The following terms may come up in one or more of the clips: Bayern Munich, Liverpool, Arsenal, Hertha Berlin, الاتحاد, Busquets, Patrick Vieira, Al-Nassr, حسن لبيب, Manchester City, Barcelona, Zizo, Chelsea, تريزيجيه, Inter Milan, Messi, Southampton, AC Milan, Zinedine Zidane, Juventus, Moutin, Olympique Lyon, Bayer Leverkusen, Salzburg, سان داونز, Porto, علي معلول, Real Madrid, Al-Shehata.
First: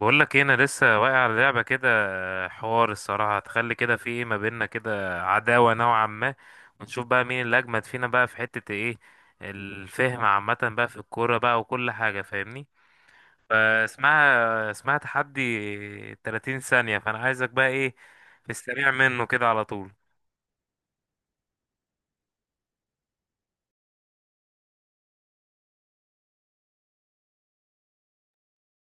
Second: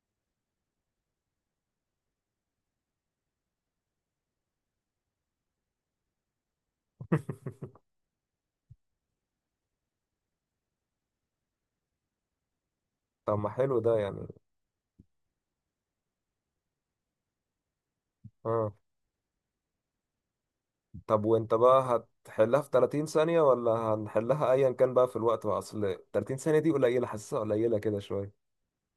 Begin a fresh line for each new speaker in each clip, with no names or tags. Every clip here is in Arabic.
بقول لك ايه، انا لسه واقع على لعبه كده. حوار الصراحه هتخلي كده في ايه ما بيننا، كده عداوه نوعا ما. ونشوف بقى مين اللي اجمد فينا بقى في حته ايه، الفهم عامه بقى في الكوره بقى وكل حاجه، فاهمني؟
طب ما حلو ده يعني.
اسمها تحدي 30 ثانيه، فانا عايزك بقى ايه، في
اه،
السريع منه كده على طول.
طب وانت بقى هتحلها في 30 ثانية ولا هنحلها ايا كان بقى في الوقت بقى؟ اصل 30 ثانية دي قليلة، حاسسها قليلة كده شوية.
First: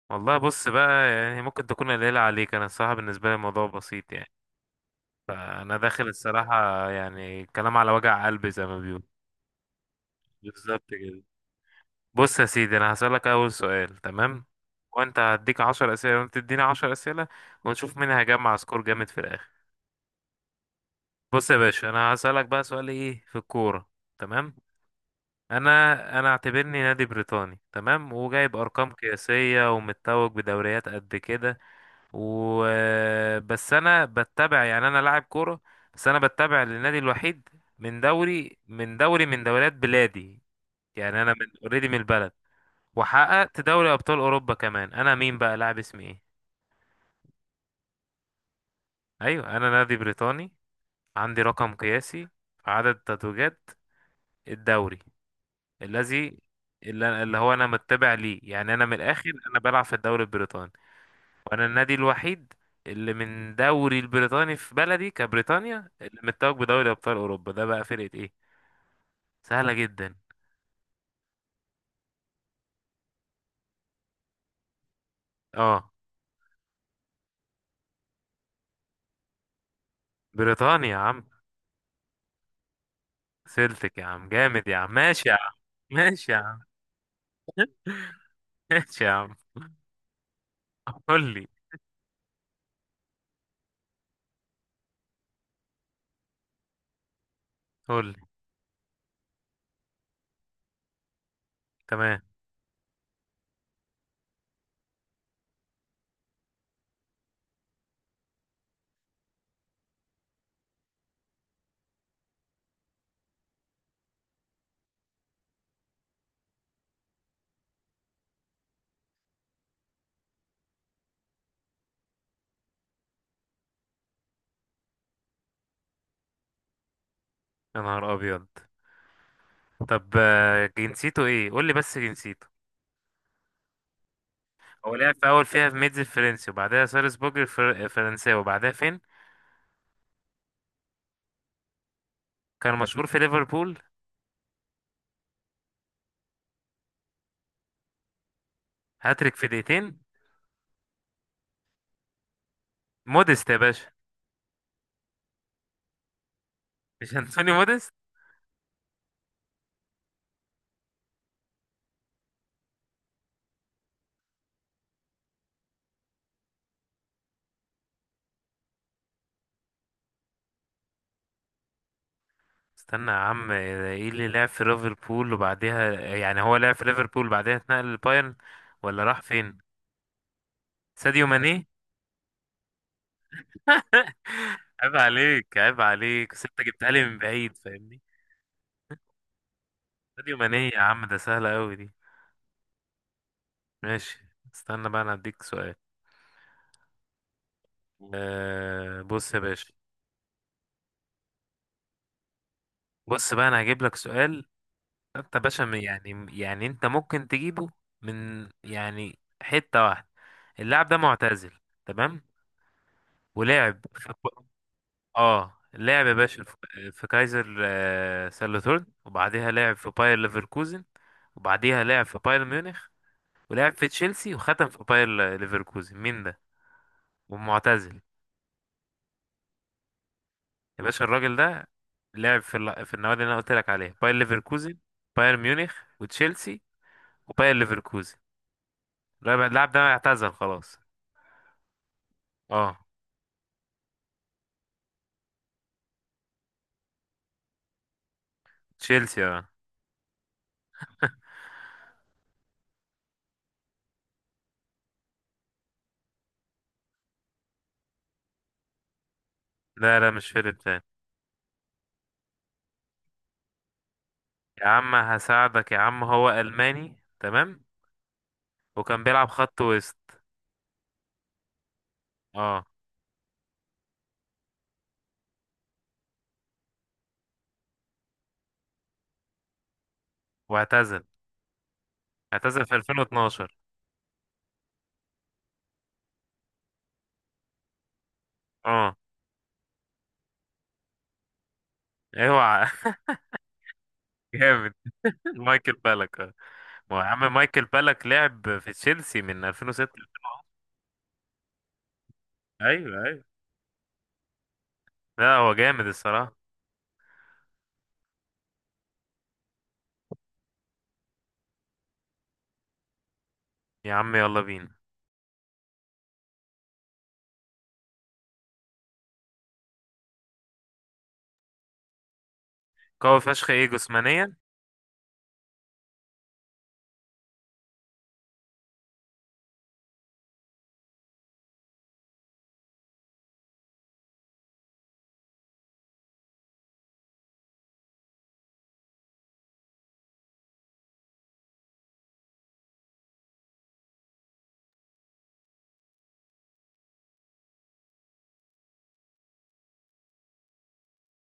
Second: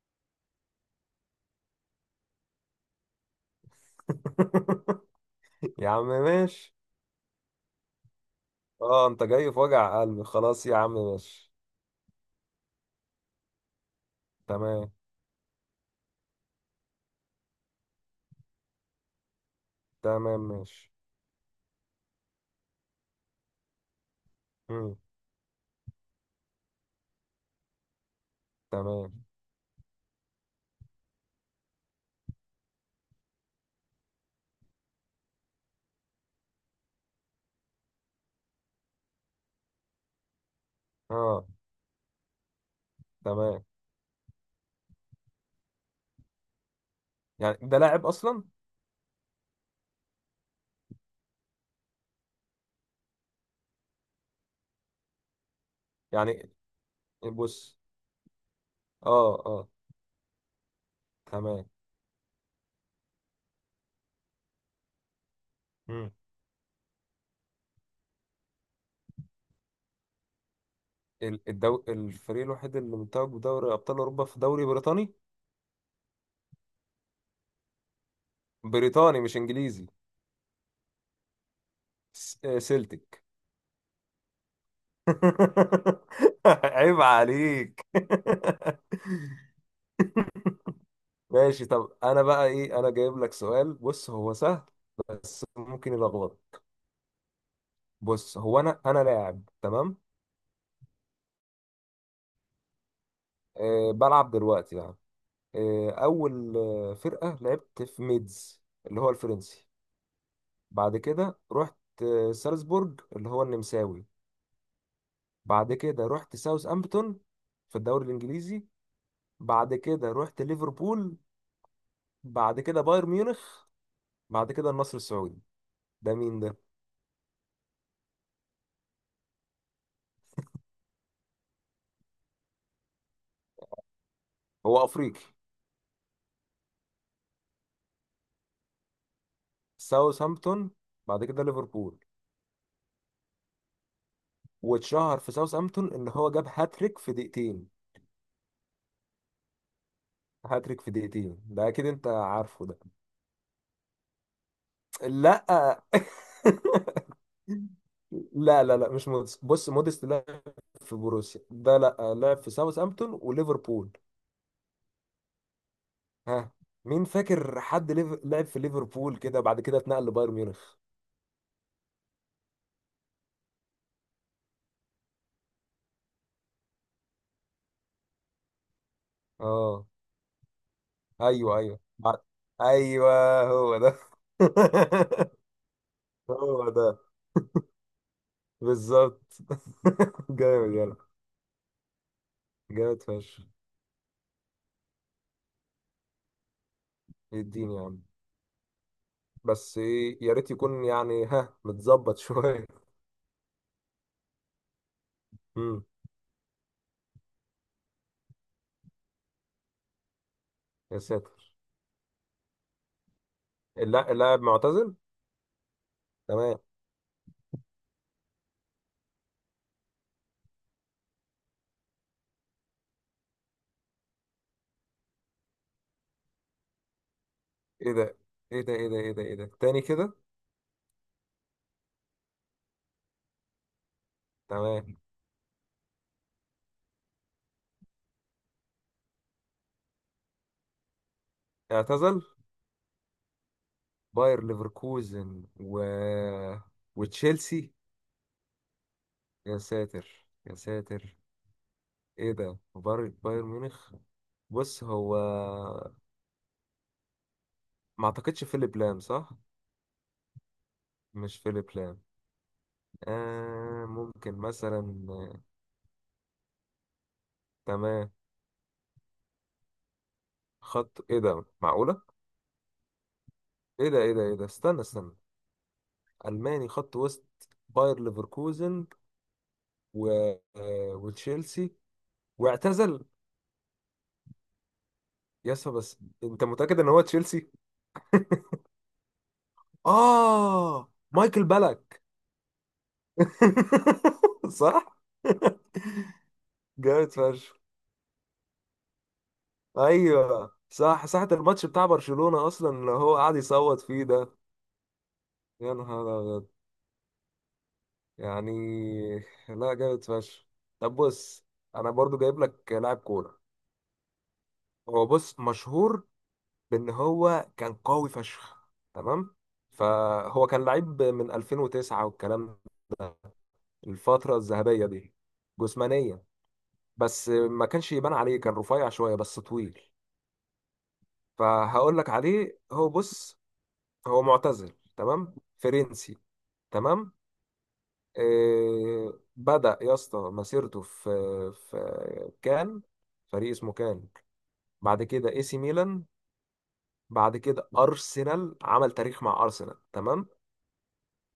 والله بص بقى، يعني ممكن تكون قليله عليك، انا الصراحه بالنسبه لي الموضوع بسيط يعني. فانا
يا عم
داخل
ماشي.
الصراحه يعني كلام على وجع قلبي زي ما بيقولوا.
اه، انت جاي في وجع قلبي؟ خلاص يا
بالظبط
عم
كده.
ماشي.
بص يا سيدي، انا هسألك اول سؤال، تمام.
تمام.
وانت هديك 10 اسئله وانت تديني 10 اسئله، ونشوف مين هيجمع سكور جامد في الاخر.
تمام ماشي.
بص يا باشا، انا هسألك بقى سؤال ايه، في الكوره. تمام.
مم.
انا انا اعتبرني نادي بريطاني، تمام، وجايب ارقام
تمام.
قياسيه ومتوج بدوريات قد كده. و بس انا بتبع، يعني انا لاعب كوره بس انا بتبع للنادي الوحيد من دوريات بلادي. يعني انا من
اه
اوريدي، من البلد، وحققت
تمام،
دوري ابطال اوروبا كمان. انا مين بقى، لاعب اسمي ايه؟
يعني ده لاعب اصلا؟
ايوه انا نادي بريطاني، عندي رقم قياسي في عدد تتويجات الدوري الذي
يعني
اللي هو انا
بص.
متبع ليه. يعني انا من الاخر
اه
انا
اه
بلعب في الدوري البريطاني،
تمام.
وانا النادي الوحيد اللي من دوري البريطاني في بلدي كبريطانيا
مم.
اللي متوج بدوري ابطال اوروبا. ده بقى فرقة ايه؟ سهلة جدا.
الفريق الوحيد اللي متوج بدوري ابطال اوروبا في دوري بريطاني.
اه،
بريطاني مش انجليزي.
بريطانيا يا عم.
سلتك.
سلتك يا عم، جامد يا عم، ماشي يا عم. ماشي يا عم.
عيب عليك.
ماشي يا عم. قول لي.
ماشي. طب انا بقى ايه؟ انا جايب لك سؤال، بص هو سهل بس ممكن يلخبطك.
قول لي.
بص هو انا لاعب، تمام؟
تمام.
بلعب دلوقتي يعني. اول فرقة لعبت في ميدز، اللي هو الفرنسي. بعد كده رحت سالزبورج، اللي هو النمساوي. بعد كده رحت ساوث امبتون في الدوري الانجليزي. بعد كده رحت ليفربول. بعد كده بايرن ميونخ. بعد كده النصر السعودي. ده مين ده؟
يا نهار ابيض. طب جنسيته ايه قول لي، بس جنسيته.
هو
هو لعب
افريقي.
في اول فيها في ميدز الفرنسي وبعدها سالزبورج الفرنساوي، وبعدها فين؟
ساوثهامبتون بعد كده ليفربول.
كان مشهور في ليفربول.
واتشهر في ساوثهامبتون ان هو جاب هاتريك في دقيقتين.
هاتريك في دقيقتين.
هاتريك في دقيقتين، ده اكيد انت عارفه ده.
موديست يا باشا.
لا.
مش انتوني موديست.
لا لا لا، مش موديست. بص موديست لعب في بوروسيا ده، لا لعب في ساوثهامبتون وليفربول. ها. مين فاكر حد لعب في ليفربول كده، بعد كده اتنقل لبايرن ميونخ؟
استنى يا عم، ايه اللي لعب في ليفربول وبعدها، يعني هو لعب في ليفربول وبعدها اتنقل للبايرن ولا راح فين؟
اه.
ساديو ماني.
ايوه ايوه ايوه هو ده.
عيب عليك، عيب عليك، بس انت
هو ده
جبتها لي من بعيد، فاهمني.
بالظبط.
ساديو ماني
جامد،
يا
يلا.
عم، ده سهله قوي دي.
جامد فشخ.
ماشي. استنى بقى، انا هديك سؤال.
يديني يا عم.
أه، بص يا باشا.
بس ايه، يا ريت يكون يعني ها متظبط شويه.
بص بقى، انا هجيب لك سؤال. انت يا باشا
امم
يعني انت ممكن تجيبه من يعني حتة واحدة. اللاعب ده
يا
معتزل،
ساتر.
تمام. ولعب في ب-
اللاعب معتزل،
اه، لعب يا باشا
تمام؟
في كايزر سالوتورن، وبعديها لعب في باير ليفركوزن، وبعديها لعب في بايرن ميونخ، ولعب في تشيلسي وختم في باير ليفركوزن. مين ده؟
ايه
ومعتزل.
ده؟ ايه ده ايه ده ايه ده ايه ده تاني كده؟
يا باشا الراجل ده لعب في في النوادي اللي انا قلت لك عليها، باير ليفركوزن،
تمام.
باير ميونخ، وتشيلسي، وباير ليفركوزن. اللاعب ده اعتزل خلاص.
اعتزل.
اه.
باير ليفركوزن و وتشيلسي.
تشيلسي اه.
يا ساتر يا ساتر. ايه ده؟ بايرن ميونخ. بص هو، ما اعتقدش فيليب لام صح؟
لا لا، مش فيرب تاني.
مش فيليب لام. آه، ممكن
يا عم
مثلا
هساعدك يا عم، هو ألماني، تمام،
تمام.
وكان بيلعب خط وسط.
خط ايه ده؟ معقولة؟
اه.
ايه ده ايه ده ايه ده، استنى استنى. ألماني خط وسط، باير ليفركوزن و... آه،
واعتزل.
وتشيلسي.
اعتزل في
واعتزل.
2012.
يس بس. انت متأكد ان هو تشيلسي؟
اه.
اه، مايكل بالك.
اوعى. جامد.
صح.
مايكل بالك. اه. ما هو يا
جامد
عم
فشخ.
مايكل بالك لعب في تشيلسي من 2006.
ايوه صح، ساعة الماتش بتاع برشلونة اصلا اللي
ايوه
هو
ايوه،
قاعد يصوت فيه ده.
لا هو
يا
جامد
نهار
الصراحة.
أبيض. يعني، لا جامد فشخ. طب بص، انا برضو جايب لك لاعب كوره.
يا عم يلا بينا.
هو بص مشهور بان هو كان قوي فشخ، تمام؟ فهو كان لعيب من 2009 والكلام. ده
قوي فشخ ايه جسمانيا؟
الفتره الذهبيه دي جسمانيا، بس ما كانش يبان عليه، كان رفيع شويه بس طويل. فهقول لك عليه. هو بص، هو معتزل، تمام؟ فرنسي، تمام؟ إيه، بدأ يا اسطى مسيرته في كان، فريق اسمه كان. بعد كده اي سي ميلان. بعد كده ارسنال، عمل تاريخ مع ارسنال، تمام؟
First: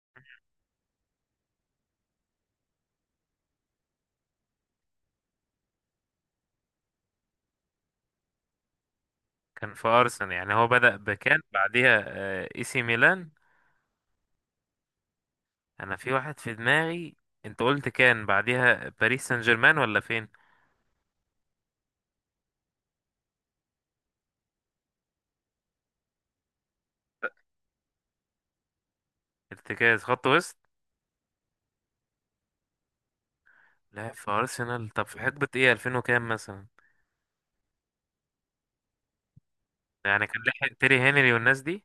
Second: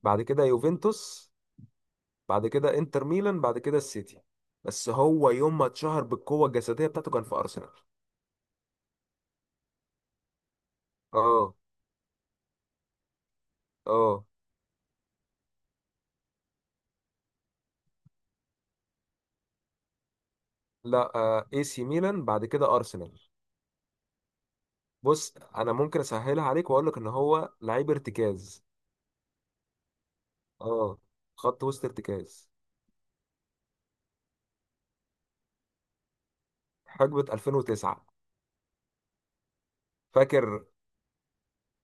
بعد كده يوفنتوس. بعد كده انتر ميلان، بعد كده السيتي. بس هو يوم ما اتشهر بالقوة الجسدية بتاعته كان في ارسنال.
كان في ارسنال. يعني هو بدأ بكان،
اه
بعديها اي سي ميلان.
اه
انا في واحد في دماغي. انت قلت كان بعديها باريس سان جيرمان ولا فين؟
لا، اي سي ميلان بعد كده ارسنال. بص انا ممكن اسهلها عليك واقول لك ان هو لعيب ارتكاز.
ارتكاز خط وسط.
اه، خط وسط ارتكاز.
لعب في ارسنال، طب في حقبة ايه، 2000 وكام مثلا؟
حقبة 2009.
يعني كان
فاكر
لحق تيري هنري والناس دي.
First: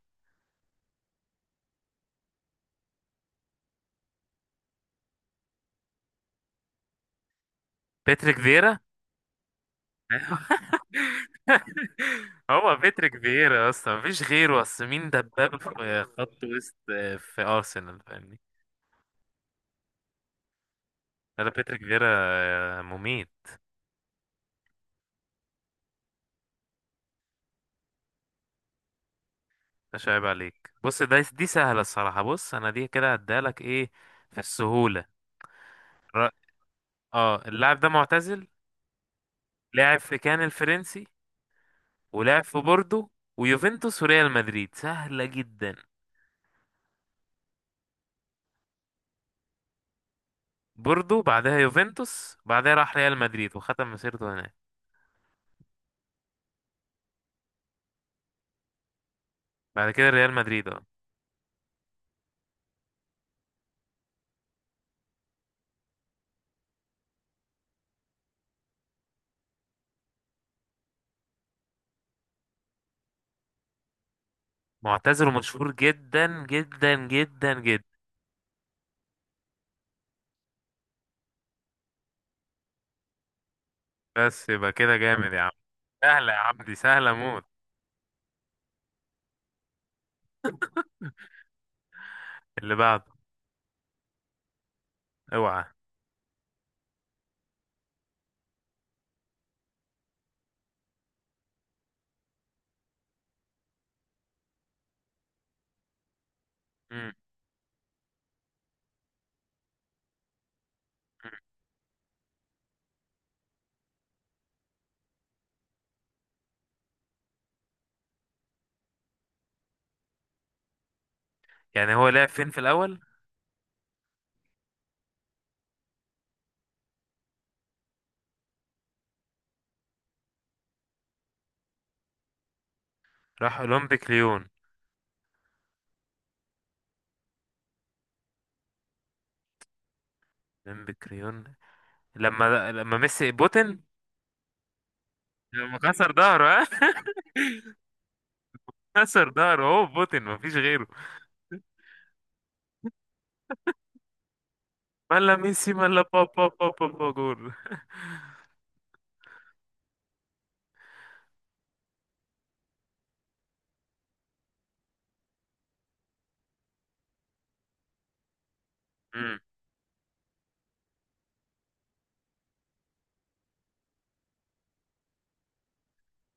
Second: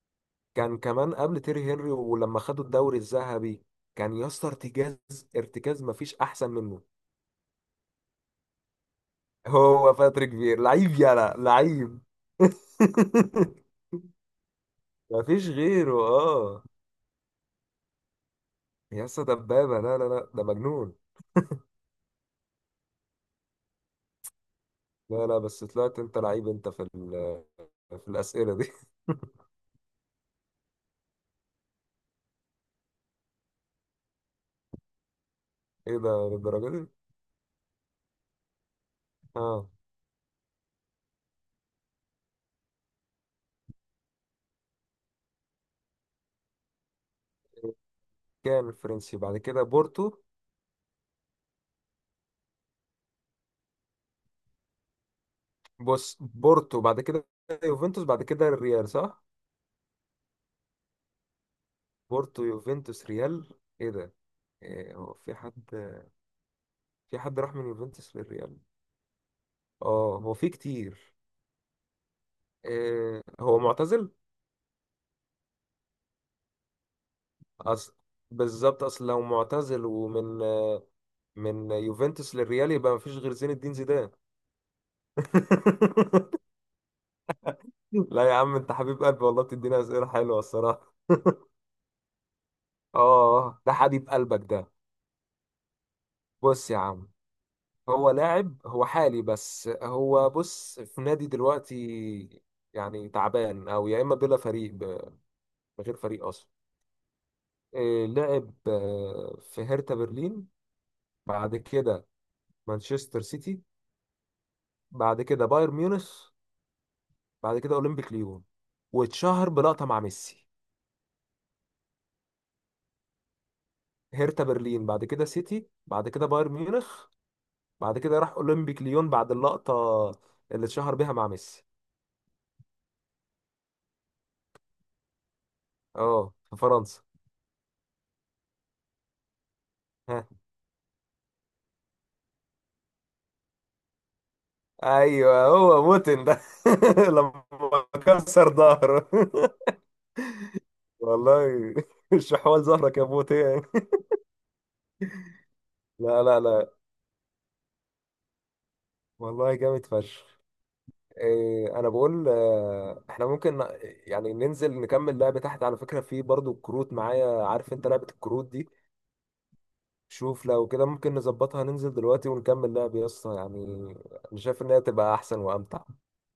كان كمان قبل تيري هنري ولما خدوا الدوري الذهبي. كان يا اسطى ارتكاز، ارتكاز مفيش احسن منه.
باتريك فييرا.
هو باتريك فير لعيب، يلا لعيب.
هو باتريك فييرا اصلا مفيش غيره، اصل مين
مفيش
دبابة
غيره
في خط
اه.
وسط في ارسنال، فاهمني.
يا اسطى دبابه، لا لا لا ده مجنون.
لا لا، باتريك فييرا مميت.
لا لا، بس طلعت انت لعيب انت في في الاسئله دي.
مش عيب عليك، بص دي سهلة الصراحة. بص، أنا دي كده هديها لك إيه، في السهولة.
ايه ده
ر-
للدرجه دي؟
اه اللاعب ده معتزل.
اه،
لاعب في كان الفرنسي، ولاعب في بوردو ويوفنتوس وريال مدريد. سهلة جدا.
كان الفرنسي بعد كده بورتو.
بوردو، بعدها يوفنتوس، بعدها راح ريال مدريد وختم مسيرته هناك.
بص بورتو بعد كده يوفنتوس بعد كده الريال، صح؟
بعد كده ريال مدريد، اه.
بورتو يوفنتوس ريال. ايه ده؟ هو في حد، في حد راح من يوفنتوس للريال؟ اه هو في كتير. هو معتزل.
معتزل ومشهور جدا جدا جدا جدا.
اصل، بالظبط، اصل لو معتزل ومن يوفنتوس للريال، يبقى مفيش غير زين الدين زيدان.
بس يبقى كده جامد يا عم. سهلة يا عم، دي سهلة موت.
لا يا عم انت حبيب قلبي والله، بتدينا اسئله حلوه الصراحه.
اللي بعده.
اه ده حبيب قلبك ده.
اوعى.
بص يا عم، هو لاعب، هو حالي بس هو بص في نادي دلوقتي يعني تعبان، او يا اما بلا فريق من غير فريق اصلا.
مم.
لعب في هرتا برلين. بعد كده مانشستر سيتي. بعد كده بايرن ميونخ. بعد كده اولمبيك ليون. واتشهر بلقطة مع ميسي.
يعني هو لعب فين في الأول؟
هرتا برلين بعد كده سيتي بعد كده بايرن ميونخ، بعد كده راح اولمبيك ليون بعد اللقطة اللي اتشهر بيها مع ميسي.
راح أولمبيك ليون.
اه في فرنسا. ها.
بن بكريون. لما ميسي بوتن.
ايوه
لما
هو
كسر
موتن ده.
ظهره، ها.
لما كسر ظهره.
كسر ظهره، هو بوتن مفيش غيره.
والله. الشحوال ظهرك يا موتين.
ملا ميسي ملا
لا لا
بابا
لا،
بابا بابا جول.
والله جامد فشخ. إيه، انا بقول احنا ممكن يعني ننزل نكمل لعبة تحت، على فكرة في برضو الكروت معايا، عارف انت لعبة الكروت دي.
مم.
شوف لو كده ممكن نظبطها، ننزل دلوقتي ونكمل لعب يا اسطى يعني. انا شايف ان هي تبقى احسن وامتع.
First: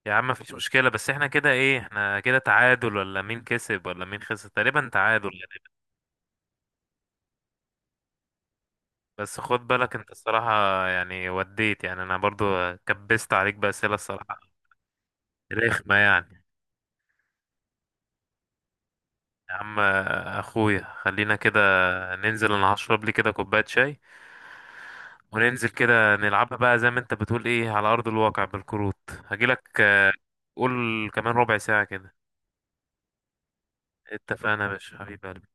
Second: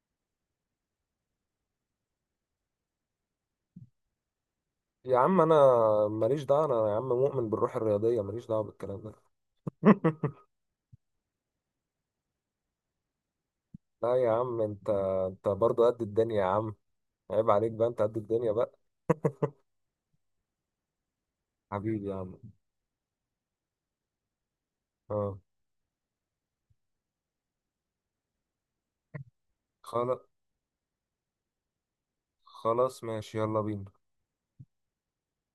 يا عم مفيش مشكلة، بس احنا كده ايه، احنا كده تعادل ولا مين كسب ولا مين خسر؟ تقريبا
يا
تعادل
عم انا،
يعني.
ماليش دعوة، انا يا عم مؤمن بالروح الرياضية، ماليش دعوة بالكلام ده.
بس خد بالك انت الصراحة يعني، وديت يعني انا برضو كبست عليك بأسئلة
لا يا
الصراحة.
عم انت، انت برضو
رخمة
قد الدنيا يا
يعني.
عم. عيب عليك بقى، انت قد الدنيا بقى.
يا عم اخويا، خلينا كده
حبيبي يا عم.
ننزل، انا هشرب لي كده كوباية شاي
اه
وننزل كده نلعبها بقى زي ما انت بتقول ايه، على ارض الواقع، بالكروت. هجيلك
خلاص.
قول، كمان ربع ساعة كده.
خلاص ماشي، يلا بينا.
اتفقنا يا باشا حبيب قلبي.